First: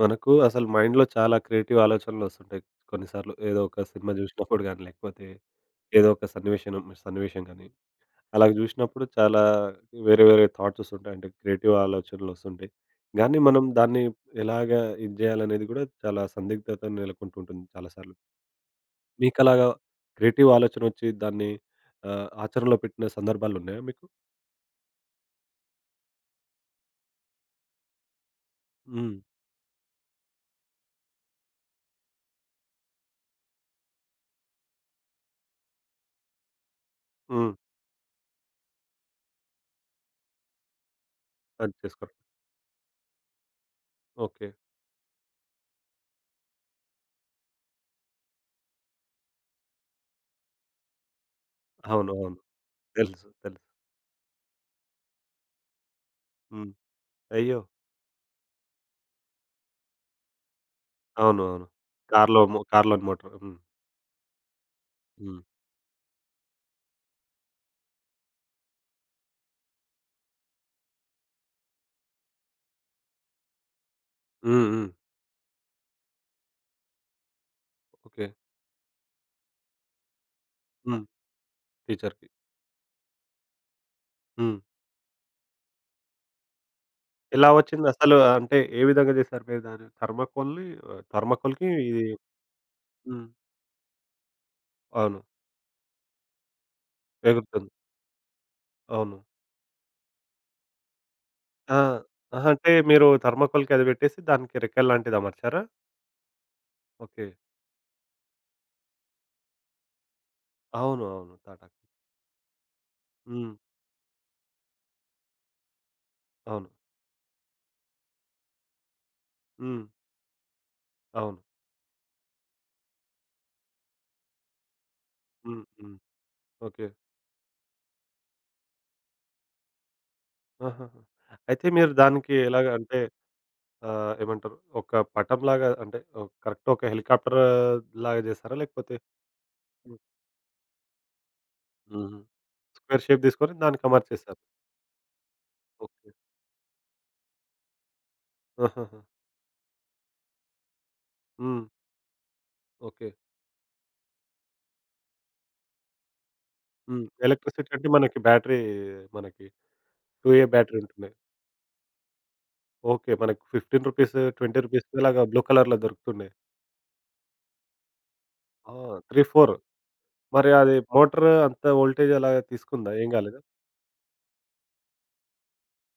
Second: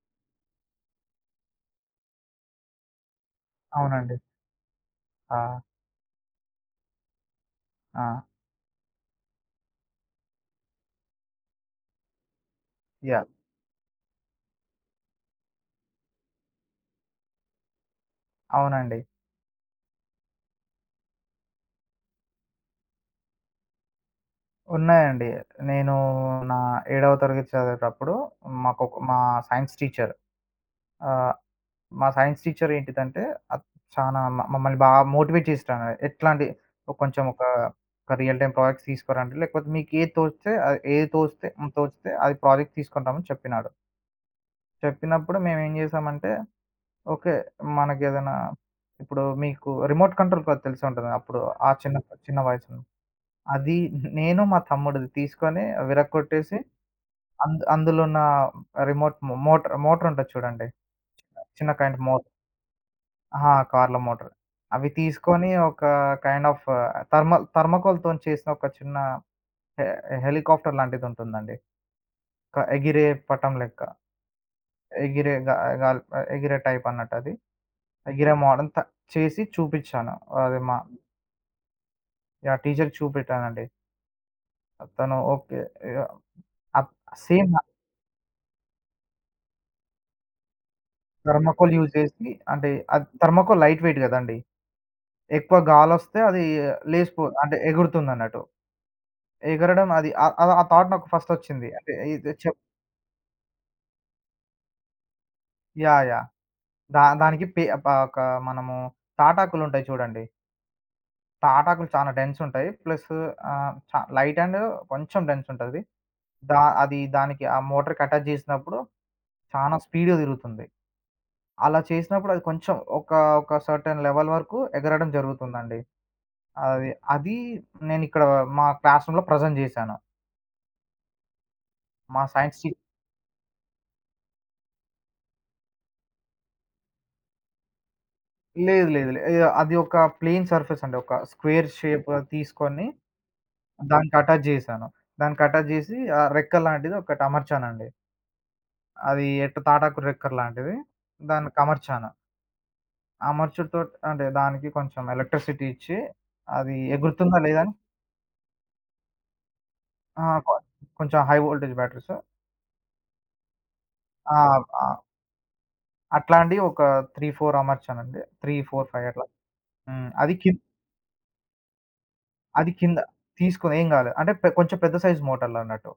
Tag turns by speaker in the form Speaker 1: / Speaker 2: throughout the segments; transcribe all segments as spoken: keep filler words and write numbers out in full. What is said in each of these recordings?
Speaker 1: మనకు అసలు మైండ్‌లో చాలా క్రియేటివ్ ఆలోచనలొస్తుంటాయి కొన్నిసార్లు. ఏదో ఒక సినిమా
Speaker 2: అవునండి.
Speaker 1: జూసినప్పుడు గాని, లేకపోతే
Speaker 2: ఆ!
Speaker 1: ఏదో ఒక సన్నివేశనం సన్నివేశం గాని,
Speaker 2: ఆ!
Speaker 1: అలాగ జూసినప్పుడు చాలా వేరే వేరే థాట్సొస్తుంటాయి. అంటే క్రియేటివ్ ఆలోచనలొస్తుంటాయి.
Speaker 2: యాహ్!
Speaker 1: గానీ మనం దాన్ని ఎలాగా ఇది జేయాలనేది గూడా చాలా సందిగ్ధత నెలకొంటుంటుంది చాలా సార్లు.
Speaker 2: అవునండి.
Speaker 1: మీకలాగా క్రియేటివ్ ఆలోచనొచ్చి దాన్ని ఆహ్, ఆచరణలో పెట్టిన సందర్భాలున్నాయా మీకు?
Speaker 2: ఉన్నాయండి. నేను నా ఏడవ తరగతి చదివేటప్పుడు మాకొక
Speaker 1: హ్మ్.
Speaker 2: మా సైన్స్ టీచర్. ఆహ్, మా సైన్స్ టీచర్ ఏంటిదంటే, ఆహ్, చానా మ మమ్మల్ని బాగా మోటివేట్ చేసేటామె. ఎట్లా అంటే కొంచెం ఒక,
Speaker 1: హ్మ్.
Speaker 2: ఒక రియల్ టైమ్ ప్రాజెక్ట్స్ తీసుకురండి. లేకపోతే మీకు ఏది తోస్తే అది ఏది తోస్తే
Speaker 1: అది
Speaker 2: తోచితే
Speaker 1: చేసుకోరు.
Speaker 2: అది ప్రాజెక్ట్ తీసుకుంటామని చెప్పినాడు.
Speaker 1: ఓకే.
Speaker 2: చెప్పినప్పుడు మేమేం చేసామంటే ఓకే. మనకేదైనా ఇప్పుడు మీకు రిమోట్ కంట్రోల్ కాదు తెలిసే ఉంటది. అప్పుడు ఆ చిన్న,
Speaker 1: అవును. అవును.
Speaker 2: చిన్న వయసు.
Speaker 1: తెలుసు. తెలుసు.
Speaker 2: అది నేను, మా తమ్ముడిది తీసుకొని విరగ్గొట్టేసి
Speaker 1: హ్మ్. అయ్యో!
Speaker 2: అందు అందులో ఉన్న రిమోట్ మో మోటర్ మోటరుంటది చూడండి.
Speaker 1: అవును. అవును.
Speaker 2: చిన్న కైండ్ మో
Speaker 1: కార్‌లో మో కార్‌లోని మోటర్.
Speaker 2: అహా!
Speaker 1: హ్మ్.
Speaker 2: కార్‌లో మోటర్. అవి
Speaker 1: హ్మ్.
Speaker 2: తీసుకొని ఒక కైండ్ ఆఫ్ థర్మ థర్మాకోల్‌తోని చేసిన ఒక చిన్న హె హెలికాప్టర్ లాంటిదుంటుందండి. ఒక ఎగిరే పటం లెక్క.
Speaker 1: హ్మ్. హ్మ్.
Speaker 2: ఎగిరే గా గాల్ ఎగిరే టైపన్నట్టది.
Speaker 1: ఓకే.
Speaker 2: ఎగిరే మోడల్ త చేసి చూపిచ్చాను. అది మా.
Speaker 1: హ్మ్. టీచర్‌కి.
Speaker 2: యాహ్! టీచర్‌కి చూపెట్టానండి.
Speaker 1: హ్మ్.
Speaker 2: తను ఓకే. యాహ్! అప్
Speaker 1: ఎలా
Speaker 2: సేమ్
Speaker 1: వచ్చిందసలు? అంటే ఏ విధంగా చేశారు మీరు దాన్ని? థర్మాకోల్‌ని ఆహ్, థర్మాకోల్‌కి
Speaker 2: థర్మాకోల్ యూజ్
Speaker 1: ఇది
Speaker 2: చేసి అంటే అది
Speaker 1: హ్మ్.
Speaker 2: థర్మాకోల్ లైట్ వెయిట్ గదండీ.
Speaker 1: అవును.
Speaker 2: ఎక్కువ గాలొస్తే అది లేసిపో అంటే
Speaker 1: ఎగురుతుంది.
Speaker 2: ఎగురుతుందన్నట్టు.
Speaker 1: అవును.
Speaker 2: ఎగరడం అది ఆహ్, ఆహ్, ఆ థాట్ నాకు ఫస్టొచ్చింది.
Speaker 1: ఆ!
Speaker 2: అంటే ఇది
Speaker 1: అహా!
Speaker 2: చెప్
Speaker 1: అంటే మీరు థర్మాకోల్‌కి అది పెట్టేసి దానికి రెక్కలు లాంటిది అమర్చారా?
Speaker 2: యాహ్! యాహ్! దా
Speaker 1: ఓకే.
Speaker 2: దానికి పే ప ఒక మనము తాటాకులుంటాయి చూడండి.
Speaker 1: అవును. అవును. తాటాకు.
Speaker 2: తాటాకులు చాలా డెన్సుంటాయి. ప్లస్
Speaker 1: హ్మ్.
Speaker 2: ఆహ్, చ లైట్ అండ్ కొంచెం డెన్సుంటది. దా
Speaker 1: అవును.
Speaker 2: అది దానికి ఆ మోటార్‌కి అటాచ్ జేసినప్పుడు చానా
Speaker 1: హ్మ్.
Speaker 2: స్పీడ్‌గా తిరుగుతుంది.
Speaker 1: అవును.
Speaker 2: అలా చేసినప్పుడు అది కొంచెం ఒక, ఒక సర్టెన్ లెవెల్ వరకు ఎగరడం
Speaker 1: హ్మ్.
Speaker 2: జరుగుతుందండి.
Speaker 1: హ్మ్. ఓకే.
Speaker 2: అది, అది నేనిక్కడ మా క్లాస్ రూమ్‌లో ప్రెజెంట్ చేశాను.
Speaker 1: ఆహాహా! అయితే మీరు
Speaker 2: మా
Speaker 1: దానికి
Speaker 2: సైన్స్
Speaker 1: ఎలాగ
Speaker 2: టీ
Speaker 1: అంటే ఆ! ఏమంటారు? ఒక పటంలాగా అంటే ఓహ్, కరెక్ట్ ఒక హెలికాప్టర్ లాగా చేసారా?
Speaker 2: లేదు,
Speaker 1: లేకపోతే
Speaker 2: లేదు. లే యాహ్! అది
Speaker 1: హ్మ్.
Speaker 2: ఒక ప్లెయిన్ సర్ఫేస్ అండి. ఒక స్క్వేర్ షేప్
Speaker 1: హుహు.
Speaker 2: తీసుకొని
Speaker 1: స్క్వేర్ షేప్ తీసుకొని దానికి
Speaker 2: దానికి
Speaker 1: అమర్చేసారు.
Speaker 2: అటాచ్ చేశాను. దానికి అటాచ్ చేసి
Speaker 1: ఓకే.
Speaker 2: ఆ రెక్క లాంటిది ఒకటి అమర్చానండి.
Speaker 1: ఆహాహా!
Speaker 2: అది ఎట్ట తాటాకు రెక్కర్ లాంటిది. దానికి
Speaker 1: హ్మ్.
Speaker 2: అమర్చాను.
Speaker 1: ఓకే.
Speaker 2: అమర్చుడుతోటి అంటే దానికి కొంచెం ఎలక్ట్రిసిటీ ఇచ్చి అది
Speaker 1: హ్మ్.
Speaker 2: ఎగురుతుందా లేదా
Speaker 1: ఎలక్ట్రిసిటీ
Speaker 2: అని.
Speaker 1: అంటే మనకి బ్యాటరీ మనకి
Speaker 2: ఆ!
Speaker 1: 2 ఏ
Speaker 2: కొ
Speaker 1: బ్యాటరీ ఉంటుంది.
Speaker 2: కొంచెం హై వోల్టేజ్ బ్యాటరీస్.
Speaker 1: ఓకే. మనకి రూ.
Speaker 2: ఆ!
Speaker 1: పదిహేను, రూ. ఇరవై
Speaker 2: ఆ!
Speaker 1: ఇలాగా బ్లూ కలర్‌లో దొరుకుతున్నాయి.
Speaker 2: అట్లాంటి ఒక మూడు, నాలుగు అమర్చానండి. మూడు,
Speaker 1: ఆ!
Speaker 2: నాలుగు, ఐదు
Speaker 1: మూడు,
Speaker 2: అట్లా.
Speaker 1: నాలుగు
Speaker 2: హ్మ్. అది
Speaker 1: మరి
Speaker 2: కిన్
Speaker 1: అది మోటర్ అంత వోల్టేజ్ అలాగా
Speaker 2: అది
Speaker 1: తీసుకుందా?
Speaker 2: కింద
Speaker 1: ఏం కాలేదా?
Speaker 2: తీసుకొని ఏం గాలేదు. అంటే పె కొంచెం పెద్ద సైజ్ మోటర్లన్నట్టు.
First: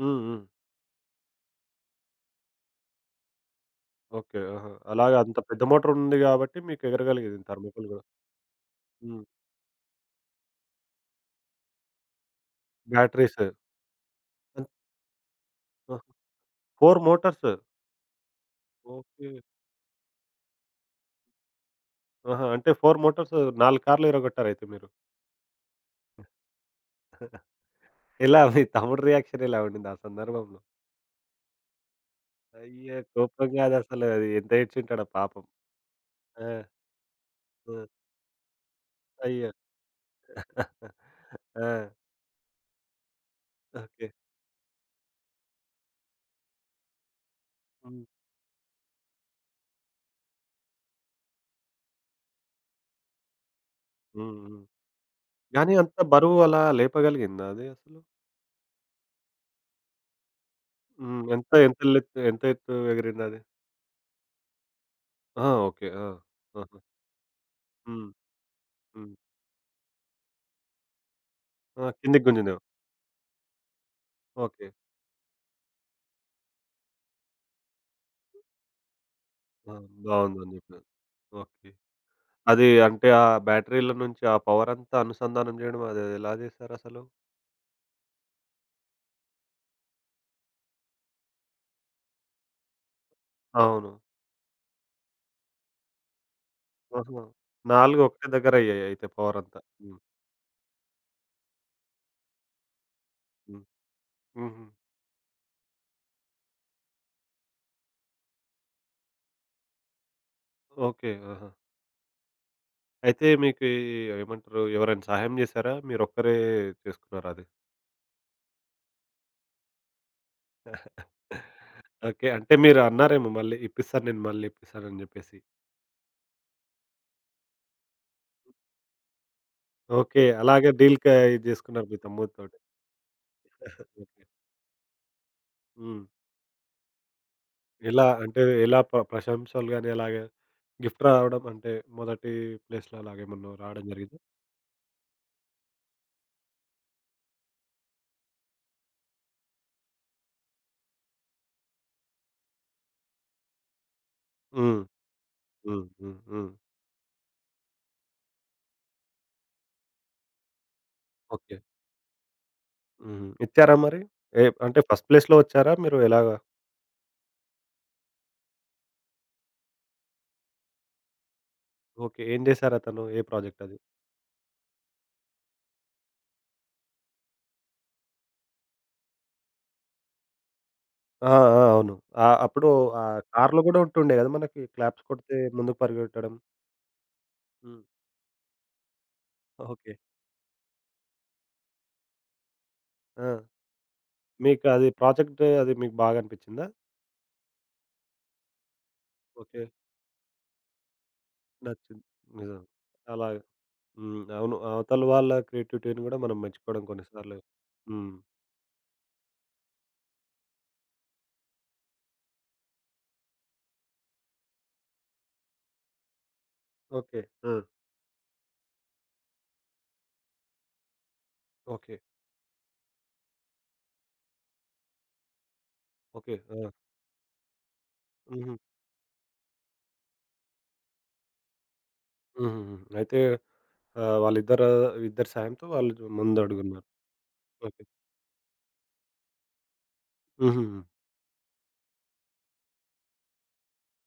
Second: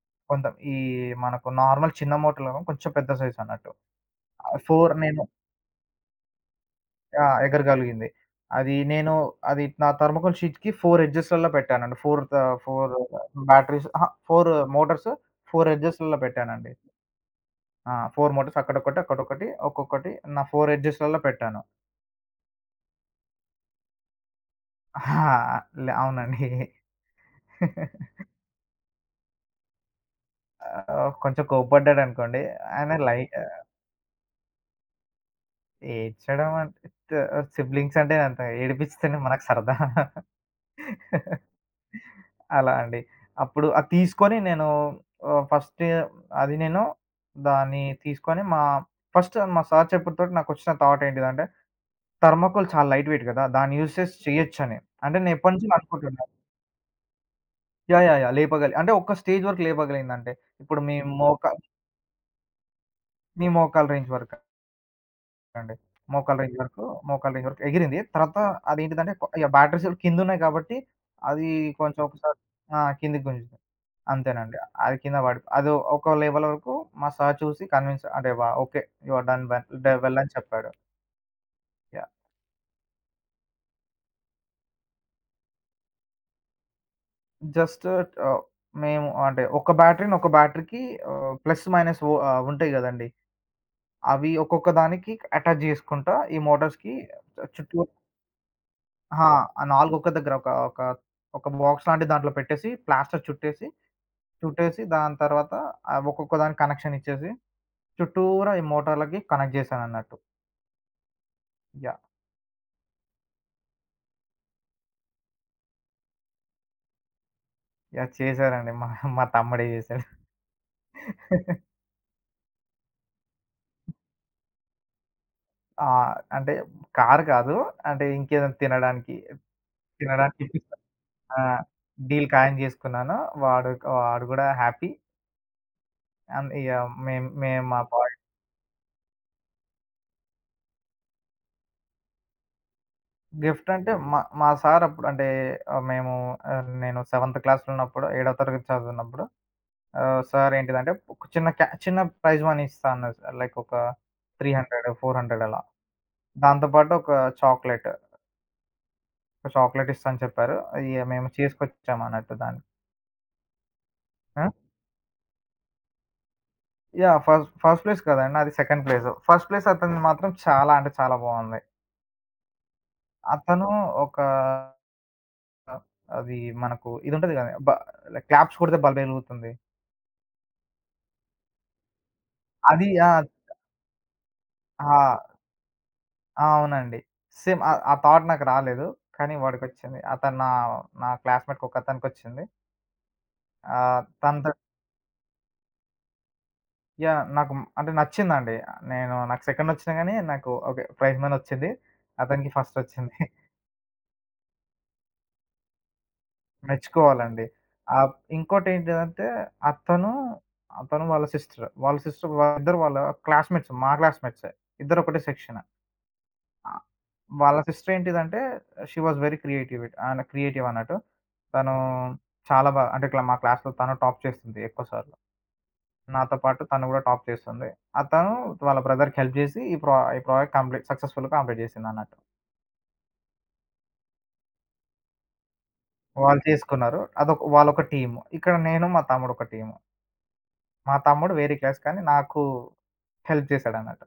Speaker 1: హ్మ్. హ్మ్.
Speaker 2: కొంత ఈ మనకు నార్మల్ చిన్న మోటర్లేమో కొంచెం పెద్ద సైజ్ అన్నట్టు.
Speaker 1: ఓకే.
Speaker 2: ఆహ్,
Speaker 1: ఆహా!
Speaker 2: నాలుగు
Speaker 1: అలాగా
Speaker 2: నేను.
Speaker 1: అంత పెద్ద మోటర్ ఉంది కాబట్టి మీకు
Speaker 2: ఆ!
Speaker 1: ఎగరగలిగేది థర్మాకోల్ కూడా.
Speaker 2: ఎగరగలిగింది. అది నేను
Speaker 1: హ్మ్.
Speaker 2: అది నా థర్మాకోల్ షీట్‌కి నాలుగు ఎడ్జెస్‌లలో పెట్టానండి. నాలుగు త నాలుగు
Speaker 1: బ్యాటరీస్.
Speaker 2: బ్యాటరీస్ అహా! నాలుగు మోటార్స్ నాలుగు
Speaker 1: ఆహా!
Speaker 2: ఎడ్జెస్‌లలో పెట్టానండి.
Speaker 1: నాలుగు మోటార్స్.
Speaker 2: ఆ! నాలుగు మోటార్స్ అక్కడొకటి,
Speaker 1: ఓకే.
Speaker 2: అక్కడొకటి, ఒక్కొక్కటి నా నాలుగు ఎడ్జెస్‌లలో పెట్టాను.
Speaker 1: ఆహా! అంటే నాలుగు మోటార్స్ నాలుగు కార్లు ఇరగొట్టారయితే మీరు.
Speaker 2: ఆ! లే అవునండి.
Speaker 1: ఎలా మీ తమ్ముడు రియాక్షన్ ఎలా ఉండింది ఆ సందర్భంలో?
Speaker 2: ఆహ్, కొంచెం కోప్పడ్డాడనుకోండి.
Speaker 1: అయ్యో!
Speaker 2: ఆయన లై
Speaker 1: కోపం
Speaker 2: ఆహ్,
Speaker 1: కాదు అసలు అది ఎంత ఏడ్చుంటాడో పాపం. ఆ!
Speaker 2: ఏడ్చడం అంటే త
Speaker 1: ఆ!
Speaker 2: సిబ్లింగ్స్ అంటే అంత ఏడిపిస్తేనే మనకు
Speaker 1: అయ్యో!
Speaker 2: సరదా.
Speaker 1: ఆ!
Speaker 2: అలా అండి. అప్పుడు అది
Speaker 1: ఓకే.
Speaker 2: తీసుకొని నేను ఆహ్, ఫస్ట్ అది నేను దాన్ని
Speaker 1: హ్మ్.
Speaker 2: తీసుకొని మా ఫస్ట్ మా సార్ చెప్పుడుతోటి నాకొచ్చిన థాట్ ఏంటిదంటే, థర్మాకోల్ చాలా లైట్ వెయిట్ గదా! దాన్ని యూజ్ చేసి
Speaker 1: హ్మ్. హ్మ్.
Speaker 2: చేయొచ్చని. అంటే నేను
Speaker 1: కానీ
Speaker 2: ఎప్పటినుంచో
Speaker 1: అంత
Speaker 2: అనుకుంటున్నా.
Speaker 1: బరువు అలా లేపగలిగిందా అది అసలు?
Speaker 2: యాహ్! యాహ్! యాహ్! లేపగలి అంటే ఒక్క స్టేజ్ వరకు లేపగలిగిందంటే, ఇప్పుడు మీ
Speaker 1: హ్మ్.
Speaker 2: మోకా
Speaker 1: ఎంత ఎంత లెత్ ఎంత ఎత్తు ఎగిరిందది?
Speaker 2: మీ మోకాలు రేంజ్ వరకు.
Speaker 1: ఆ!
Speaker 2: అండి.
Speaker 1: ఓకే. ఆ!
Speaker 2: మోకాళ్ళ రేంజ్
Speaker 1: ఆహా!
Speaker 2: వరకు, మోకాళ్ళ రేంజ్ వరకు ఎగిరింది.
Speaker 1: హ్మ్.
Speaker 2: తర్వాత
Speaker 1: హ్మ్.
Speaker 2: అదేంటిదంటే కొ ఇగ బ్యాటరీస్ కూడా కిందున్నాయి కాబట్టి, అది
Speaker 1: ఆ!
Speaker 2: కొంచెం
Speaker 1: కిందకి
Speaker 2: ఒకసారి
Speaker 1: గుంజిందేమో.
Speaker 2: ఆ! కిందకి గుంజింది. అంతేనండి.
Speaker 1: ఓకే.
Speaker 2: అది కింద పడి అది ఒక లెవెల్ వరకు మా సార్ చూసి కన్విన్స్ అంటే వ okay. You are done well
Speaker 1: ఆ!
Speaker 2: డ వెల్ అని
Speaker 1: బావుందని
Speaker 2: చెప్పాడు.
Speaker 1: చెప్పారు. ఓకే.
Speaker 2: యాహ్!
Speaker 1: అది అంటే ఆ బ్యాటరీల నుంచి ఆ పవరంతా అనుసంధానం జేయడం అదెలా జేశారసలు?
Speaker 2: జస్ట్ ఆహ్, మేము అంటే ఒక బ్యాటరీని ఒక బ్యాటరీకి ఆహ్, ప్లస్ మైనస్ వు ఆహ్, ఉంటాయి గదండీ!
Speaker 1: అవును.
Speaker 2: అవి ఒక్కొక్క దానికి అటాచ్ జేసుకుంటా ఈ మోటార్స్‌కి
Speaker 1: ఆహా!
Speaker 2: చుట్టూ
Speaker 1: నాలుగు ఒకటే దగ్గరయ్యాయి అయితే
Speaker 2: అహా!
Speaker 1: పవరంతా.
Speaker 2: ఆ నాలుగు
Speaker 1: హ్మ్.
Speaker 2: ఒక్క దగ్గర ఒక ఒక ఒక బాక్స్ లాంటి దాంట్లో పెట్టేసి, ప్లాస్టర్
Speaker 1: హ్మ్.
Speaker 2: చుట్టేసి,
Speaker 1: హుహు.
Speaker 2: చుట్టేసి దాని తర్వాత ఆహ్, ఒక్కొక్క దానికి కనెక్షన్ ఇచ్చేసి, చుట్టూరా ఈ మోటార్‌లకి కనెక్ట్ చేశానన్నట్టు.
Speaker 1: ఓకే. ఆహా!
Speaker 2: యాహ్!
Speaker 1: అయితే మీకు ఈ ఏమంటారు ఎవరైనా సహాయం జేశారా? మీరొక్కరే చేసుకున్నారా అది?
Speaker 2: యాహ్! చేశారండి. మా మా తమ్ముడే చేశాడు.
Speaker 1: ఓకే. అంటే మీరు అన్నారేమో మళ్ళీ ఇప్పిస్తాను నేను మళ్ళీ ఇప్పిస్తానని జెప్పేసి.
Speaker 2: ఆ! అంటే కారు కాదు. అంటే ఇంకేదైనా తినడానికి,
Speaker 1: ఓకే.
Speaker 2: తినడానికి
Speaker 1: అలాగే
Speaker 2: ఇప్పిస్తా.
Speaker 1: డీల్‌కి ఇది
Speaker 2: ఆ!
Speaker 1: జేసుకున్నారు మీ
Speaker 2: డీల్ ఖాయం
Speaker 1: తమ్ముడితోటి.
Speaker 2: చేసుకున్నాను. వాడు
Speaker 1: ఓకే.
Speaker 2: వాడు గూడా హ్యాపీ.
Speaker 1: హ్మ్.
Speaker 2: అండ్ ఇగ మేం మేము మా
Speaker 1: ఎలా
Speaker 2: పాయ్
Speaker 1: అంటే ఎలా ప్ర ప్రశంసలు గాని అలాగా గిఫ్ట్ రావడం అంటే మొదటి ప్లేస్‌లో అలాగేమన్నా
Speaker 2: గిఫ్ట్
Speaker 1: రావడం
Speaker 2: అంటే మా
Speaker 1: జరిగిందా?
Speaker 2: మా సార్ అప్పుడు అంటే ఆహ్, మేము ఆహ్, నేను సెవెంత్ క్లాస్‌లో ఉన్నప్పుడు, ఏడో తరగతి చదువుతున్నప్పుడు ఆహ్, సార్ ఏంటిదంటే ఒక చిన్న క్యా చిన్న ప్రైజ్ మనీ ఇస్తా అన్నారు సార్. లైక్ ఒక మూడు వందల,
Speaker 1: హ్మ్.
Speaker 2: నాలుగు వందల అలా.
Speaker 1: హ్మ్. హ్మ్. హ్మ్.
Speaker 2: దాంతో పాటు ఒక చాక్లెట్, ఒక చాక్లెట్ ఇస్తా అని చెప్పారు. ఇగ మేము
Speaker 1: ఓకే.
Speaker 2: చేసుకొచ్చాం అన్నట్టు దాన్ని.
Speaker 1: హుహు. ఇచ్చారా మరి? ఏ
Speaker 2: ఆ!
Speaker 1: అంటే ఫస్ట్ ప్లేస్‌లో వచ్చారా మీరు ఎలాగా?
Speaker 2: యాహ్! ఫస్ట్ ఫస్ట్ ప్లేస్ కాదండి. నాది సెకండ్ ప్లేస్. ఫస్ట్ ప్లేస్ అతనిది మాత్రం చాలా అంటే చాలా బాగుంది.
Speaker 1: ఓకే. ఏం చేశారతను? ఏ ప్రాజెక్ట్
Speaker 2: అతను
Speaker 1: అది?
Speaker 2: ఒక అది మనకు ఇది ఉంటది కదా! బ క్లాప్స్ కొడితే బల్బ్ ఎలుగుతుంది.
Speaker 1: ఆ! ఆ! అవును. ఆహ్, అప్పుడు
Speaker 2: అది
Speaker 1: ఆ
Speaker 2: ఆ!
Speaker 1: కార్‌లో గూడా ఉంటుండే గదా! మనకి
Speaker 2: ఆ!
Speaker 1: క్లాప్స్ కొడితే ముందుకు పరిగెట్టడం.
Speaker 2: ఆ! అవునండి. సేమ్ ఆ
Speaker 1: హ్మ్.
Speaker 2: ఆ థాట్ నాకు రాలేదు. కానీ
Speaker 1: ఓకే.
Speaker 2: వాడికొచ్చింది. అతను నా నా క్లాస్‌మేట్‌కి ఒకతనికొచ్చింది.
Speaker 1: ఆ!
Speaker 2: ఆహ్, తనతో
Speaker 1: మీకు అది ప్రాజెక్ట్ అది మీకు బాగా అనిపించిందా?
Speaker 2: యాహ్! నాకు అంటే నచ్చిందండి. నేను నాకు
Speaker 1: ఓకే.
Speaker 2: సెకండ్ వచ్చినా గానీ నాకు ఓకే. ప్రైజ్ మనీ వచ్చింది.
Speaker 1: నచ్చింది.
Speaker 2: అతనికి
Speaker 1: నిజం.
Speaker 2: ఫస్ట్ వచ్చింది.
Speaker 1: అలాగ. హ్మ్. అవును. అవతల వాళ్ళ క్రియేటివిటీని గూడా మనం మెచ్చుకోవడం కొన్నిసార్లు
Speaker 2: మెచ్చుకోవాలండి. ఆహ్,
Speaker 1: హ్మ్.
Speaker 2: ఇంకోటేంటిదంటే అతను, అతను వాళ్ళ సిస్టర్. వాళ్ళ సిస్టర్ వాళ్ళిద్దరు వాళ్ళ క్లాస్‌మేట్స్. మా క్లాస్‌మేట్సే. ఇద్దరు ఒకటే సెక్షన్. ఆ!
Speaker 1: ఓకే. ఆ!
Speaker 2: వాళ్ళ సిస్టర్ ఏంటిదంటే షీ వాస్ వెరీ క్రియేటివ్. ఆన క్రియేటివ్ అన్నట్టు. తను
Speaker 1: ఓకే.
Speaker 2: చాలా బా అంటే ఇట్లా మా క్లాస్‌లో తను టాప్ చేస్తుంది ఎక్కువ సార్లు.
Speaker 1: ఓకే.
Speaker 2: నాతో పాటు
Speaker 1: ఆ!
Speaker 2: తను గూడా టాప్ చేస్తుంది. ఆ తను
Speaker 1: హుహు.
Speaker 2: వాళ్ళ బ్రదర్‌కి హెల్ప్ జేసి ఈ ప్రా ఈ ప్రాజెక్ట్ కంప్లీట్ సక్సెస్‌ఫుల్‌గా కంప్లీట్ జేసిందన్నట్టు.
Speaker 1: హుహుహు. అయితే ఆహ్, వాళ్ళిద్దరు ఇద్దరి సాయంతో వాళ్ళు
Speaker 2: వాళ్ళు
Speaker 1: ముందడుగున్నారు.
Speaker 2: చేసుకున్నారు. అదొక
Speaker 1: ఓకే.
Speaker 2: వాళ్ళొక టీమ్. ఇక్కడ నేను, మా తమ్ముడు ఒక టీమ్.
Speaker 1: హుహుహు.
Speaker 2: మా తమ్ముడు వేరే క్లాస్ కానీ నాకు హెల్ప్ చేసాడన్నట్టు.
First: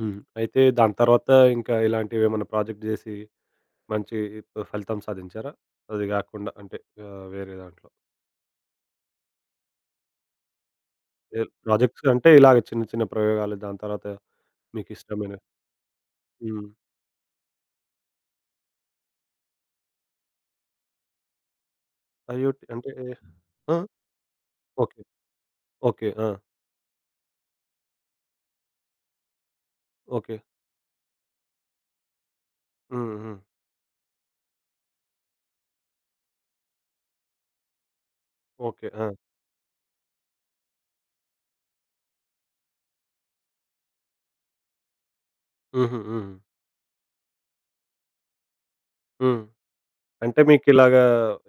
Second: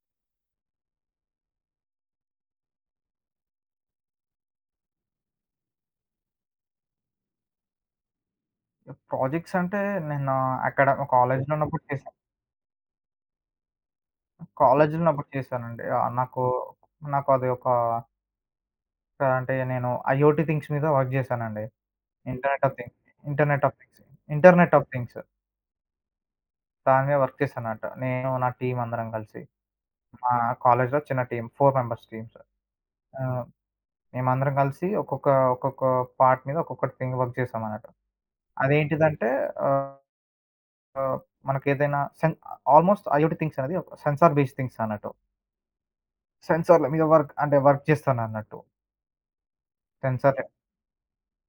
Speaker 1: హ్మ్. అయితే దాని తర్వాత ఇంకా ఇలాంటివేమన్నా ప్రాజెక్ట్ జేసి మంచి ఫలితం సాధించారా? అది గాకుండా అంటే ఆహ్, వేరే దాంట్లో.
Speaker 2: ప్రాజెక్ట్స్ అంటే నేను అక్కడ
Speaker 1: ఎ
Speaker 2: కాలేజ్‌లో ఉన్నప్పుడు
Speaker 1: ప్రాజెక్ట్స్
Speaker 2: చేశాను.
Speaker 1: అంటే ఇలాగ చిన్న చిన్న ప్రయోగాలు దాని తర్వాత
Speaker 2: కాలేజ్‌లో ఉన్నప్పుడు
Speaker 1: మీకిష్టమైన
Speaker 2: చేశానండి. ఆహ్, నాకు
Speaker 1: హ్మ్.
Speaker 2: నాకు అది ఒక కాదు. అంటే నేను ఐఓటీ థింగ్స్ మీద వర్క్ చేశానండి.
Speaker 1: అయ్యోటి
Speaker 2: ఇంటర్నెట్ ఆఫ్
Speaker 1: అంటే
Speaker 2: థింగ్స్, ఇంటర్నెట్ ఆఫ్
Speaker 1: ఆ!
Speaker 2: Things, internet of
Speaker 1: okay.
Speaker 2: Things
Speaker 1: okay. ఆ!
Speaker 2: దాని మీద వర్క్ చేశానట. నేను నా టీమ్ అందరం కలిసి. మా
Speaker 1: ఓకే.
Speaker 2: కాలేజ్‌లో చిన్న టీమ్ నాలుగు మెంబర్స్ టీమ్స్.
Speaker 1: హ్మ్. హ్మ్.
Speaker 2: ఆహ్, మేమందరం కలిసి ఒక్కొక్క, ఒక్కొక్క పార్ట్ మీద ఒక్కొక్కటి థింగ్ వర్క్ చేశామన్నట్టు.
Speaker 1: ఓకే. ఆ!
Speaker 2: అదేంటిదంటే ఆహ్, మనకేదైనా సెన్ ఆల్‌మోస్ట్ ఐఓటీ థింగ్స్ అనేది సెన్సార్ బేస్డ్ థింగ్స్ అన్నట్టు.
Speaker 1: హుహు. హ్మ్.
Speaker 2: సెన్సార్‌ల మీద వర్క్ అంటే వర్క్ చేస్తానన్నట్టు.
Speaker 1: హ్మ్.
Speaker 2: సెన్సార్
Speaker 1: అంటే మీకిలాగా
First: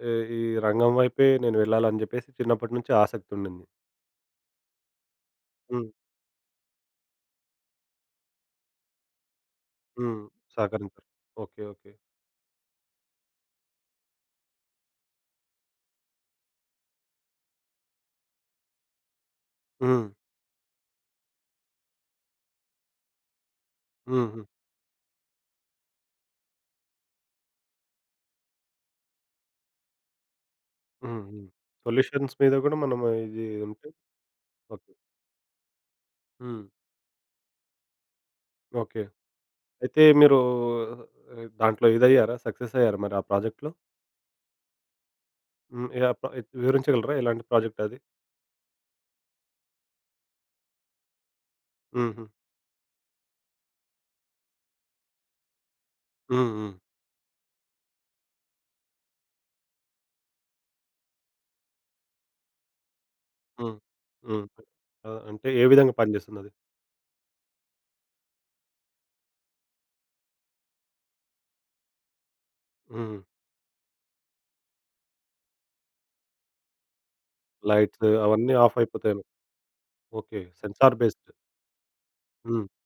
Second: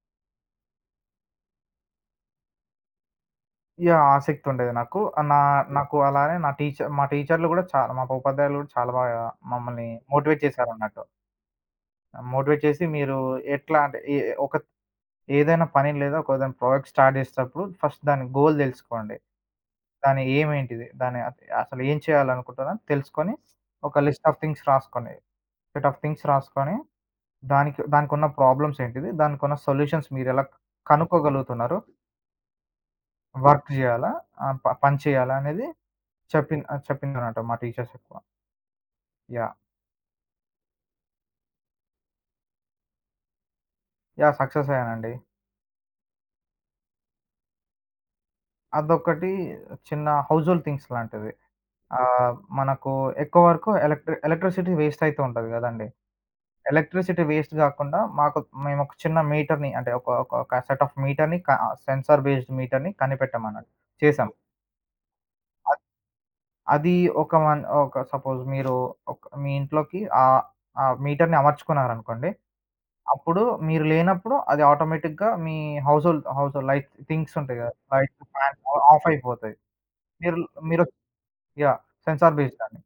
Speaker 1: ఈ ఈ రంగం వైపే నేను వెళ్ళాలని జెప్పేసి చిన్నప్పటి నుంచి ఆసక్తి ఉండింది.
Speaker 2: యాహ్! ఆసక్తి ఉండేది నాకు. ఆహ్, నా హ్మ్.
Speaker 1: హ్మ్.
Speaker 2: నాకు అలానే నా టీచర్ మా టీచర్‌లు గూడా చాలా మా ఉపాధ్యాయులు గూడా చాలా బాగా మమ్మల్ని
Speaker 1: హ్మ్.
Speaker 2: మోటివేట్ చేశారన్నట్టు.
Speaker 1: సహకరించారు. ఓకే. ఓకే.
Speaker 2: మోటివేట్ చేసి మీరు ఎట్లా అంటే ఏ ఒక ఏదైనా పని లేదా ఒక ఏదైనా ప్రాజెక్ట్ స్టార్ట్ చేసేటప్పుడు ఫస్ట్ దాని గోల్ తెలుసుకోండి.
Speaker 1: హ్మ్.
Speaker 2: దాని ఎయిమ్ ఏంటిది? దాని అస అసలు ఏం చేయాలనుకుంటున్నారో తెలుసుకొని ఒక లిస్ట్ ఆఫ్
Speaker 1: హుహు.
Speaker 2: థింగ్స్ రాసుకోండి. సెట్ ఆఫ్ థింగ్స్ రాసుకొని దానికి దానికున్న ప్రాబ్లమ్స్ ఏంటిది? దానికున్న సొల్యూషన్స్ మీరెలా
Speaker 1: హ్మ్. హ్మ్.
Speaker 2: కనుక్కోగలుగుతున్నారు?
Speaker 1: సొల్యూషన్స్ మీద గూడా మనం ఇది
Speaker 2: వర్క్
Speaker 1: ఉంటే
Speaker 2: జేయాలా? ఆహ్, ప
Speaker 1: ఓకే.
Speaker 2: పని చేయాలా అనేది చెప్పిన్
Speaker 1: హ్మ్.
Speaker 2: ఆ! చెప్పిందనమాట మా టీచర్స్ ఎక్కువ.
Speaker 1: ఓకే.
Speaker 2: యాహ్!
Speaker 1: అయితే మీరు ఆహ్, దాంట్లో ఇదయ్యారా? సక్సెస్ అయ్యారా మరి ఆ ప్రాజెక్ట్‌లో?
Speaker 2: యాహ్! సక్సెస్ అయ్యానండి.
Speaker 1: హ్మ్. ఏ ఆ ప్రా వివరించగలరా ఎలాంటి ప్రాజెక్ట్ అది?
Speaker 2: అదొక్కటి చిన్న హౌస్ హోల్డ్ థింగ్స్ లాంటిది.
Speaker 1: హుహు.
Speaker 2: ఆహ్, మనకు ఎక్కువ వరకు ఎలక్ట్రి ఎలక్ట్రిసిటీ వేస్ట్ అయితూ ఉంటది గదండీ.
Speaker 1: హ్మ్. హ్మ్.
Speaker 2: ఎలక్ట్రిసిటీ వేస్ట్ గాకుండా మాకు మేమొక చిన్న మీటర్‌ని అంటే ఒక ఒక ఒక సెట్ ఆఫ్ మీటర్‌ని క సెన్సార్ బేస్డ్ మీటర్‌ని కనిపెట్టామన్నట్టు.
Speaker 1: హ్మ్.
Speaker 2: చేసాం.
Speaker 1: హ్మ్. ఆ! అంటే ఏ
Speaker 2: అద్
Speaker 1: విధంగా పనిజేస్తుందది?
Speaker 2: అది ఒక మన్ ఒక సపోజ్ మీరు ఒక మీ ఇంట్లోకి ఆహ్, ఆ మీటర్‌ని అమర్చుకున్నారనుకోండి.
Speaker 1: హ్మ్.
Speaker 2: అప్పుడు మీరు లేనప్పుడు అది ఆటోమేటిక్‌గా మీ house hold house hold light things ఉంటాయి గదా!
Speaker 1: లైట్స్
Speaker 2: లైట్స్,
Speaker 1: అవన్నీ
Speaker 2: ఫ్యాన్స్
Speaker 1: ఆఫ్
Speaker 2: అవి ఆఫ్
Speaker 1: అయిపోతాయేమో!
Speaker 2: అయిపోతాయి. మీరు
Speaker 1: ఓకే.
Speaker 2: మీరు
Speaker 1: sensor based.
Speaker 2: Yeah! Sensor based
Speaker 1: హ్మ్.
Speaker 2: అండి.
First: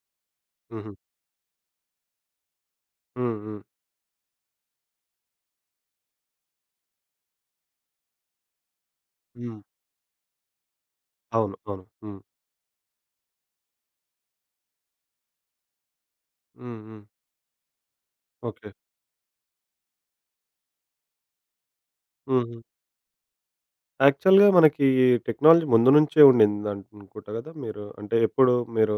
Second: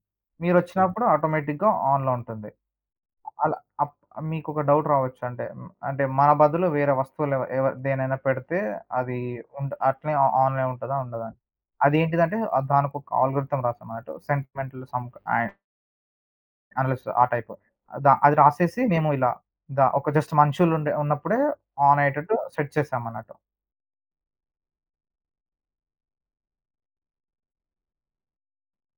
Speaker 1: హుహు.
Speaker 2: మీరొచ్చినప్పుడు ఆటోమేటిక్‌గా ఆన్‌లో ఉంటుంది.
Speaker 1: హ్మ్.
Speaker 2: అలా
Speaker 1: హ్మ్.
Speaker 2: అప్ మీకొక డౌట్ రావచ్చు. అంటే హ్మ్, అంటే మన బదులు వేరే వస్తువులు ఎవ ఎవ దేనైనా పెడితే అది
Speaker 1: హ్మ్.
Speaker 2: ఉండ్ అట్లే ఆ ఆన్‌లో ఉంటదా? ఉండదా?
Speaker 1: అవును. అవును. హ్మ్.
Speaker 2: అదేంటిదంటే ఆహ్, దానికొక ఆల్గోరిథం రాసామన్నట్టు సెంటిమెంటల్ సమ్ క అండ్
Speaker 1: హ్మ్. హ్మ్.
Speaker 2: అనలిస్ట్ ఆ టైపు. ద అది
Speaker 1: ఓకే.
Speaker 2: రాసేసి మేము ఇలా ద ఒక జస్ట్ మనుషులుండే ఉన్నప్పుడే ఆన్ అయ్యేటట్టు
Speaker 1: హుహు.
Speaker 2: సెట్ చేశామన్నట్టు.
Speaker 1: యాక్చువల్‌గా మనకి ఈ టెక్నాలజీ ముందు నుంచే ఉండిందనుకుంటా గదా! మీరు అంటే ఎప్పుడు మీరు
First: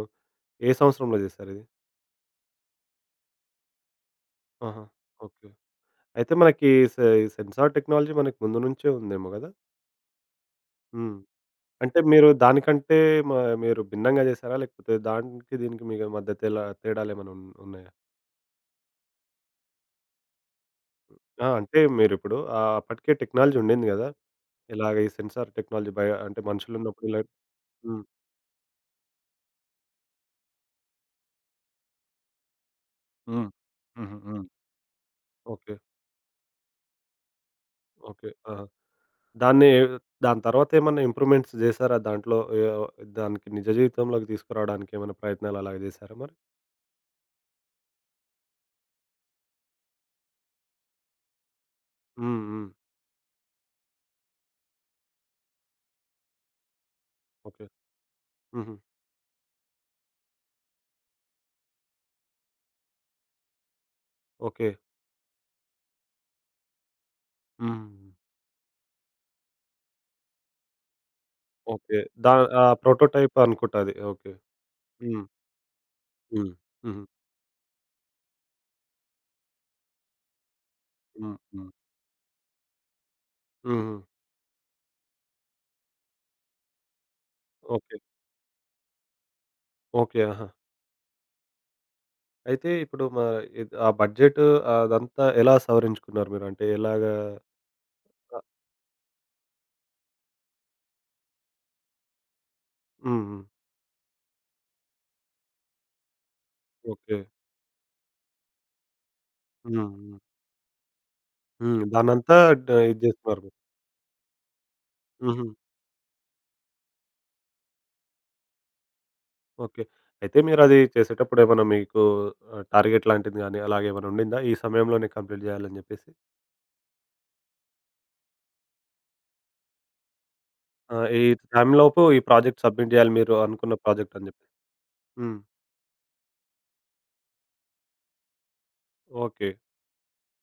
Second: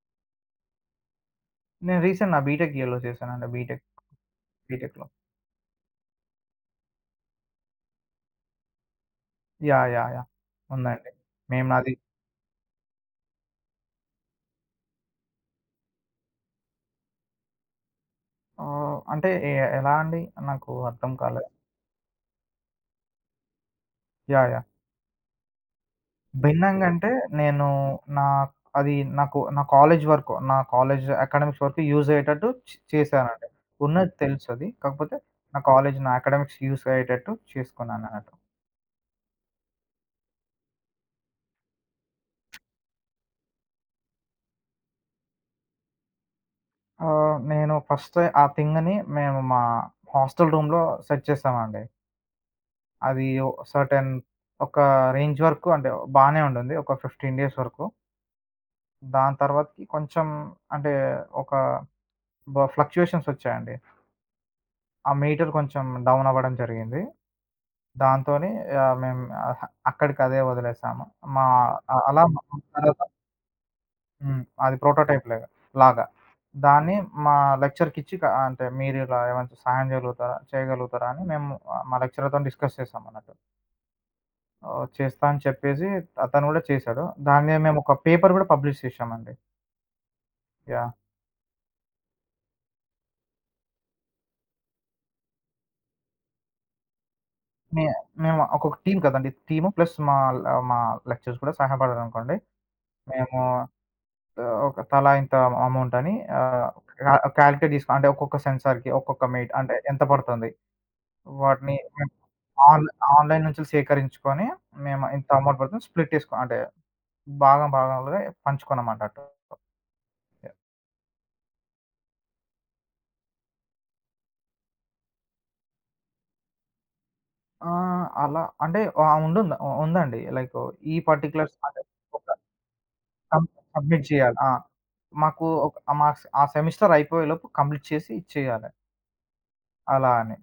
Speaker 1: ఏ సంవత్సరంలో జేశారిది?
Speaker 2: నేను రీసెంట్ నా బీటెక్ ఇయర్‌లో చేశానండి. బీటెక్
Speaker 1: ఆహా!
Speaker 2: బీటెక్‌లో.
Speaker 1: ఓకే. అయితే మనకి సె ఈ సెన్సార్ టెక్నాలజీ మనకు ముందు నుంచే ఉందేమో గదా!
Speaker 2: యాహ్! యాహ్! యాహ్! ఉందండి.
Speaker 1: హ్మ్.
Speaker 2: మేము నాది
Speaker 1: అంటే మీరు దానికంటే మ మీరు భిన్నంగా జేశారా? లేకపోతే దానికి దీనికి మీకు మధ్య తెలా తేడాలేమైనా ఉన్ ఉన్నాయా?
Speaker 2: ఆహ్, అంటే ఎ ఎలా అండి? నాకు అర్థం
Speaker 1: ఆ!
Speaker 2: కాలేదు.
Speaker 1: అంటే మీరిప్పుడు ఆహ్, అప్పటికే టెక్నాలజీ ఉండింది గదా!
Speaker 2: యాహ్! యాహ్!
Speaker 1: ఇలాగ ఈ సెన్సార్ టెక్నాలజీ బయ అంటే
Speaker 2: భిన్నంగా
Speaker 1: మనుషులున్నప్పుడు
Speaker 2: అంటే
Speaker 1: ఇలా
Speaker 2: నేను
Speaker 1: హ్మ్.
Speaker 2: నా అది నాకు నా కాలేజ్ వరకు, నా కాలేజ్ అకాడమిక్స్ వరకు యూజ్ అయ్యేటట్టు చే చేశానండి.
Speaker 1: హ్మ్.
Speaker 2: ఉన్నది
Speaker 1: హుహు. హ్మ్.
Speaker 2: తెలుసది. కాకపోతే నా
Speaker 1: ఓకే.
Speaker 2: కాలేజ్, నా అకాడమిక్స్ యూజ్ అయ్యేటట్టు
Speaker 1: ఓకే.
Speaker 2: చేసుకున్నానన్నట్టు.
Speaker 1: ఆహా! దాన్ని దాని తర్వాతేమన్నా ఇంప్రూవ్‌మెంట్స్ చేసారా దాంట్లో? యాహ్! దానికి నిజ జీవితంలోకి తీసుకురావడానికి ఏమైనా ప్రయత్నాలు అలాగ చేసారా మరి?
Speaker 2: ఆహ్, నేను ఫస్ట్ ఆ థింగ్‌ని మేము మా హాస్టల్ రూమ్‌లో సెట్ చేసామండి.
Speaker 1: హ్మ్. హ్మ్.
Speaker 2: అది ఓ సర్టెన్ ఒక రేంజ్ వరకు అంటే బానే ఉండింది. ఒక పదిహేను డేస్
Speaker 1: ఓకే.
Speaker 2: వరకు.
Speaker 1: హుహు.
Speaker 2: దాని తర్వాతకి కొంచెం అంటే ఒక బ ఫ్లక్చుయేషన్స్ వచ్చాయండి.
Speaker 1: ఓకే.
Speaker 2: ఆ మీటర్ కొంచెం డౌన్ అవ్వడం జరిగింది.
Speaker 1: హ్మ్.
Speaker 2: దాంతోని ఆహ్, మేము అహ అక్కడికదే వదిలేసాము. మా
Speaker 1: ఓకే.
Speaker 2: అలా
Speaker 1: దా ఆ ప్రోటోటైప్ అనుకుంటా అది. ఓకే.
Speaker 2: హ్మ్. అది
Speaker 1: హ్మ్.
Speaker 2: ప్రోటోటైప్ లాగా లాగా.
Speaker 1: హ్మ్.
Speaker 2: దాన్ని
Speaker 1: హుహు.
Speaker 2: మా లెక్చర్‌కిచ్చి క అంటే మీరిలా ఏమైనా సహాయం జేయగలుగుతారా చేయగలుగుతారా అని
Speaker 1: హ్మ్.
Speaker 2: మేము
Speaker 1: హ్మ్.
Speaker 2: ఆహ్, మా లెక్చరర్‌తోని డిస్కస్ చేసామన్నట్టు.
Speaker 1: హుహు.
Speaker 2: ఆహ్, చేస్తా అని చెప్పేసి అతను గూడా చేసాడు. దాన్నే మేము ఒక
Speaker 1: ఓకే.
Speaker 2: పేపర్ గూడా పబ్లిష్ చేసామండి.
Speaker 1: ఓకే. ఆహా!
Speaker 2: యాహ్!
Speaker 1: అయితే ఇప్పుడు మ ఇద్ ఆ బడ్జెట్ అదంతా ఎలా సవరించుకున్నారు మీరు? అంటే ఎలాగా
Speaker 2: మే మేము ఒక్కొక్క టీమ్ కదండీ. టీము ప్లస్ మా ల మా లెక్చరర్స్ కూడా సహాయపడారనుకోండి.
Speaker 1: హ్మ్.
Speaker 2: మేము
Speaker 1: హ్మ్.
Speaker 2: ఆహ్, ఒక తలా ఇంత అమౌంట్ అని ఆహ్, కా
Speaker 1: ఓకే.
Speaker 2: కాలిక్యులేట్ జేసుకొని అంటే ఒక్కొక్క సెన్సార్‌కి, ఒక్కొక్క మీట్ అంటే
Speaker 1: హ్మ్.
Speaker 2: ఎంత
Speaker 1: హ్మ్.
Speaker 2: పడుతుంది? వాటిని
Speaker 1: హ్మ్.
Speaker 2: హ్మ్.
Speaker 1: దాన్నంతా డ
Speaker 2: ఆన్‌లై
Speaker 1: ఇది జేస్తున్నారు
Speaker 2: ఆన్‌లైన్
Speaker 1: మీరు.
Speaker 2: నుంచి సేకరించుకొని, మేము ఇంత
Speaker 1: హుహు.
Speaker 2: అమౌంట్ పడుతుంది స్ప్లిట్ చేసుకో అంటే భాగం భాగాలుగా పంచుకున్నామన్నట్టు.
Speaker 1: ఓకే. అయితే మీరది చేసేటప్పుడు ఏమన్నా మీకు ఆహ్, టార్గెట్ లాంటిది గాని, అలాగేమైనా ఉండిందా? ఈ సమయంలోనే కంప్లీట్ జేయాలని జెప్పేసి?
Speaker 2: ఆ! అలా అంటే ఆ! ఉండుంద ఉందండి. లైక్
Speaker 1: ఆ!
Speaker 2: ఈ
Speaker 1: ఈ
Speaker 2: పర్టిక్యులర్ అంటే
Speaker 1: టైంలోపు ఈ
Speaker 2: ఒక
Speaker 1: ప్రాజెక్ట్ సబ్మిట్ జేయాలి మీరు
Speaker 2: సబ్
Speaker 1: అనుకున్న
Speaker 2: సబ్మిట్
Speaker 1: ప్రాజెక్ట్ అని
Speaker 2: చేయాలి.
Speaker 1: జెప్పి.
Speaker 2: ఆ!
Speaker 1: హ్మ్.
Speaker 2: మాకు ఒక మా ఆ సెమిస్టర్ అయిపోయేలోపు కంప్లీట్ చేసి ఇచ్చేయాలి.
Speaker 1: ఓకే.
Speaker 2: అలా అని.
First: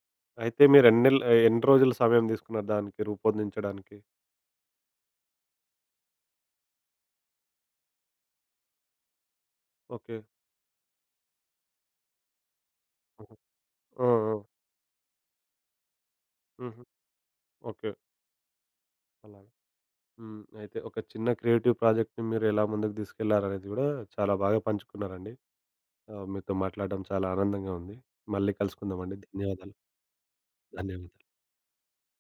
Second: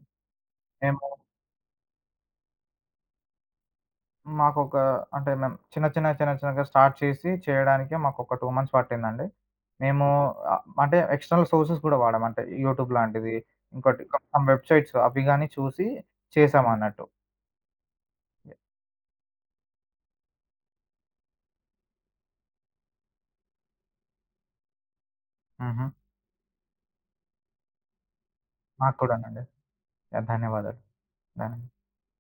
Speaker 1: అయితే మీరు ఎన్ని
Speaker 2: మేము
Speaker 1: నెల్ ఎన్ని రోజులు సమయం తీసుకున్నారు దానికి రూపొందించడానికి?
Speaker 2: మాకొక అంటే మేము చిన్న, చిన్న, చిన్న, చిన్నగా స్టార్ట్ చేసి చేయడానికే మాకొక రెండు మంత్స్ పట్టిందండి. మేము
Speaker 1: ఓకే.
Speaker 2: ఓకే. ఆహ్, అంటే ఎక్స్‌టర్నల్ సోర్సెస్ కూడా వాడాం. అంటే యూట్యూబ్ లాంటిది,
Speaker 1: హుహు.
Speaker 2: ఇంకోటి
Speaker 1: ఆ! ఆ!
Speaker 2: సమ్ వెబ్‌సైట్స్ అవి గాని చూసి
Speaker 1: హుహు.
Speaker 2: చేసామన్నట్టు.
Speaker 1: ఓకే.
Speaker 2: యాహ్!
Speaker 1: అలాగ. హ్మ్. అయితే ఒక చిన్న క్రియేటివ్ ప్రాజెక్ట్‌ని మీరు ఎలా ముందుకు తీసుకెళ్లారనేది గూడా చాలా బాగా పంచుకున్నారండి.
Speaker 2: హుహు.
Speaker 1: ఆ! మీతో మాట్లాడడం చాలా ఆనందంగా ఉంది. మళ్ళీ
Speaker 2: నాకు
Speaker 1: కలుసుకుందామండి.
Speaker 2: కూడానండి.
Speaker 1: ధన్యవాదాలు.
Speaker 2: యాహ్! ధన్యవాదాలు.
Speaker 1: ధన్యవాదాలు.
Speaker 2: ధన్యవాదాలు.